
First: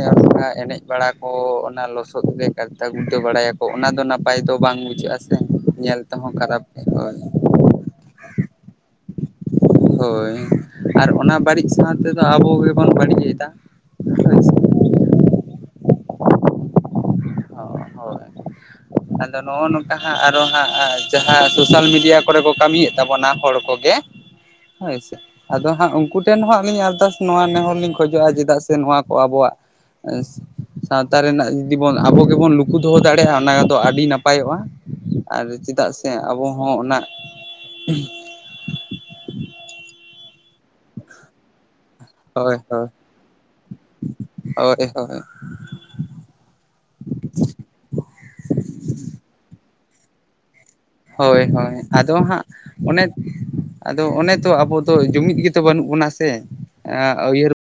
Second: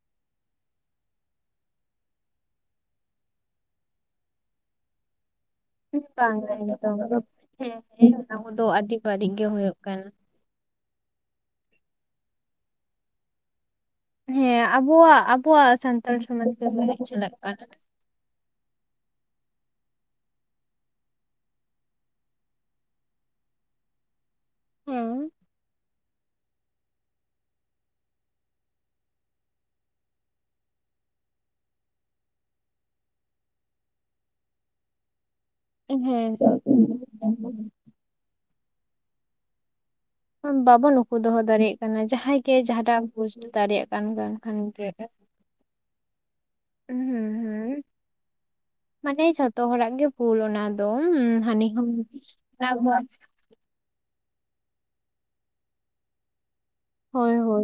ᱮᱱᱮᱡ ᱵᱟᱲᱟ ᱠᱚ ᱚᱱᱟ ᱞᱚᱥᱚᱫ ᱨᱮ ᱜᱟᱲᱫᱟ ᱜᱩᱲᱫᱟᱹ ᱵᱟᱲᱟᱭᱟᱠᱚ ᱚᱱᱟ ᱫᱚ ᱱᱟᱯᱟᱭ ᱫᱚ ᱵᱟᱝ ᱵᱩᱡᱷᱟᱹᱜᱼᱟ ᱥᱮ ᱧᱮᱞ ᱛᱮᱦᱚᱸ ᱵᱟᱝ ᱠᱷᱟᱨᱟᱯ ᱜᱮ ᱱᱤᱛᱚᱝ ᱠᱚ ᱫᱚ ᱦᱮᱸ ᱦᱮᱸ ᱚᱱᱟ ᱠᱚᱫᱚ ᱟᱹᱰᱤ ᱵᱟᱹᱲᱤᱡ ᱜᱮ ᱦᱳᱭᱳᱜ ᱦᱳᱭ ᱟᱨ ᱚᱱᱟ ᱵᱟᱹᱲᱤᱡ ᱥᱟᱶ ᱛᱮᱫᱚ ᱟᱵᱚ ᱜᱮᱵᱚᱱ ᱵᱟᱹᱲᱤᱡ ᱮᱫᱟ ᱦᱳᱭ ᱥᱮ ᱦᱮᱸ ᱟᱵᱚᱣᱟᱜ ᱟᱵᱚᱣᱟᱜ ᱥᱟᱱᱛᱟᱲ ᱥᱚᱢᱟᱡᱽ ᱨᱮ ᱱᱩᱱᱟᱹᱜ ᱪᱟᱞᱟᱜ ᱠᱟᱱ ᱦᱳᱭ ᱟᱫᱚ ᱱᱚᱜᱼᱚ ᱱᱚᱝᱠᱟ ᱦᱟᱸᱜ ᱟᱨᱚ ᱦᱟᱸᱜ ᱡᱟᱦᱟᱸ ᱥᱳᱥᱟᱞ ᱢᱤᱰᱤᱭᱟ ᱠᱚᱨᱮ ᱠᱚ ᱠᱟᱹᱢᱤᱭᱮᱫ ᱛᱟᱵᱚᱱᱟ ᱦᱚᱲ ᱠᱚ [unintelligible] ᱦᱳᱭ ᱥᱮ ᱟᱫᱚ ᱦᱟᱸᱜ ᱩᱱᱠᱩ ᱴᱷᱮᱱ ᱦᱚᱸ ᱟᱹᱞᱤᱧ ᱟᱨᱫᱟᱥ ᱱᱚᱣᱟ ᱱᱮᱦᱚᱨ ᱞᱤᱧ ᱠᱷᱚᱡᱚᱜᱼᱟ ᱪᱮᱫᱟᱜ ᱥᱮ ᱱᱚᱣᱟ ᱠᱚ ᱟᱵᱚᱣᱟᱜ ᱥᱟᱶᱛᱟ ᱨᱮᱱᱟᱜ ᱡᱩᱫᱤ ᱵᱚᱱ ᱟᱵᱚ ᱜᱮᱵᱚᱱ ᱞᱩᱠᱩ ᱫᱚᱦᱚ ᱫᱟᱲᱮᱭᱟᱜᱼᱟ ᱚᱱᱟᱫᱚ ᱟᱹᱰᱤ ᱱᱟᱯᱟᱭᱚᱜᱼᱟ ᱟᱨ ᱪᱮᱫᱟᱜ ᱦᱮᱸ ᱥᱮ ᱦᱮᱸ ᱟᱵᱚ ᱦᱚᱸ ᱚᱱᱟ ᱵᱟᱵᱚᱱ ᱩᱠᱩ ᱫᱚᱦᱚ ᱫᱟᱲᱮᱭᱟᱜ ᱠᱟᱱᱟ ᱡᱟᱼᱼ ᱡᱟᱦᱟᱸᱭ ᱜᱮ ᱦᱳᱭ ᱦᱳᱭ ᱡᱟᱦᱟᱸᱴᱟᱜ ᱯᱳᱥᱴ ᱫᱟᱲᱮᱭᱟᱜ ᱠᱟᱱ ᱠᱷᱟᱱ ᱜᱮ ᱦᱳᱭ ᱦᱩᱸ ᱦᱩᱸ ᱦᱩᱸ, ᱢᱟᱱᱮ ᱡᱷᱚᱛᱚ ᱦᱚᱲᱟᱜ ᱜᱮ ᱵᱷᱩᱞ ᱚᱱᱟ ᱫᱚ ᱦᱳᱭ ᱦᱟᱹᱱᱤ ᱦᱳᱭ ᱦᱚᱸ ᱟᱫᱚ ᱦᱟᱸᱜ ᱚᱱᱮ ᱟᱫᱚ ᱚᱱᱮ ᱛᱚ ᱟᱵᱚ ᱫᱚ ᱡᱩᱢᱤᱫ ᱜᱮᱛᱚ ᱵᱟᱹᱱᱩᱜ ᱵᱚᱱᱟ ᱥᱮ ᱦᱳᱭ ᱩᱭᱦᱟᱹᱨ ᱦᱳᱭ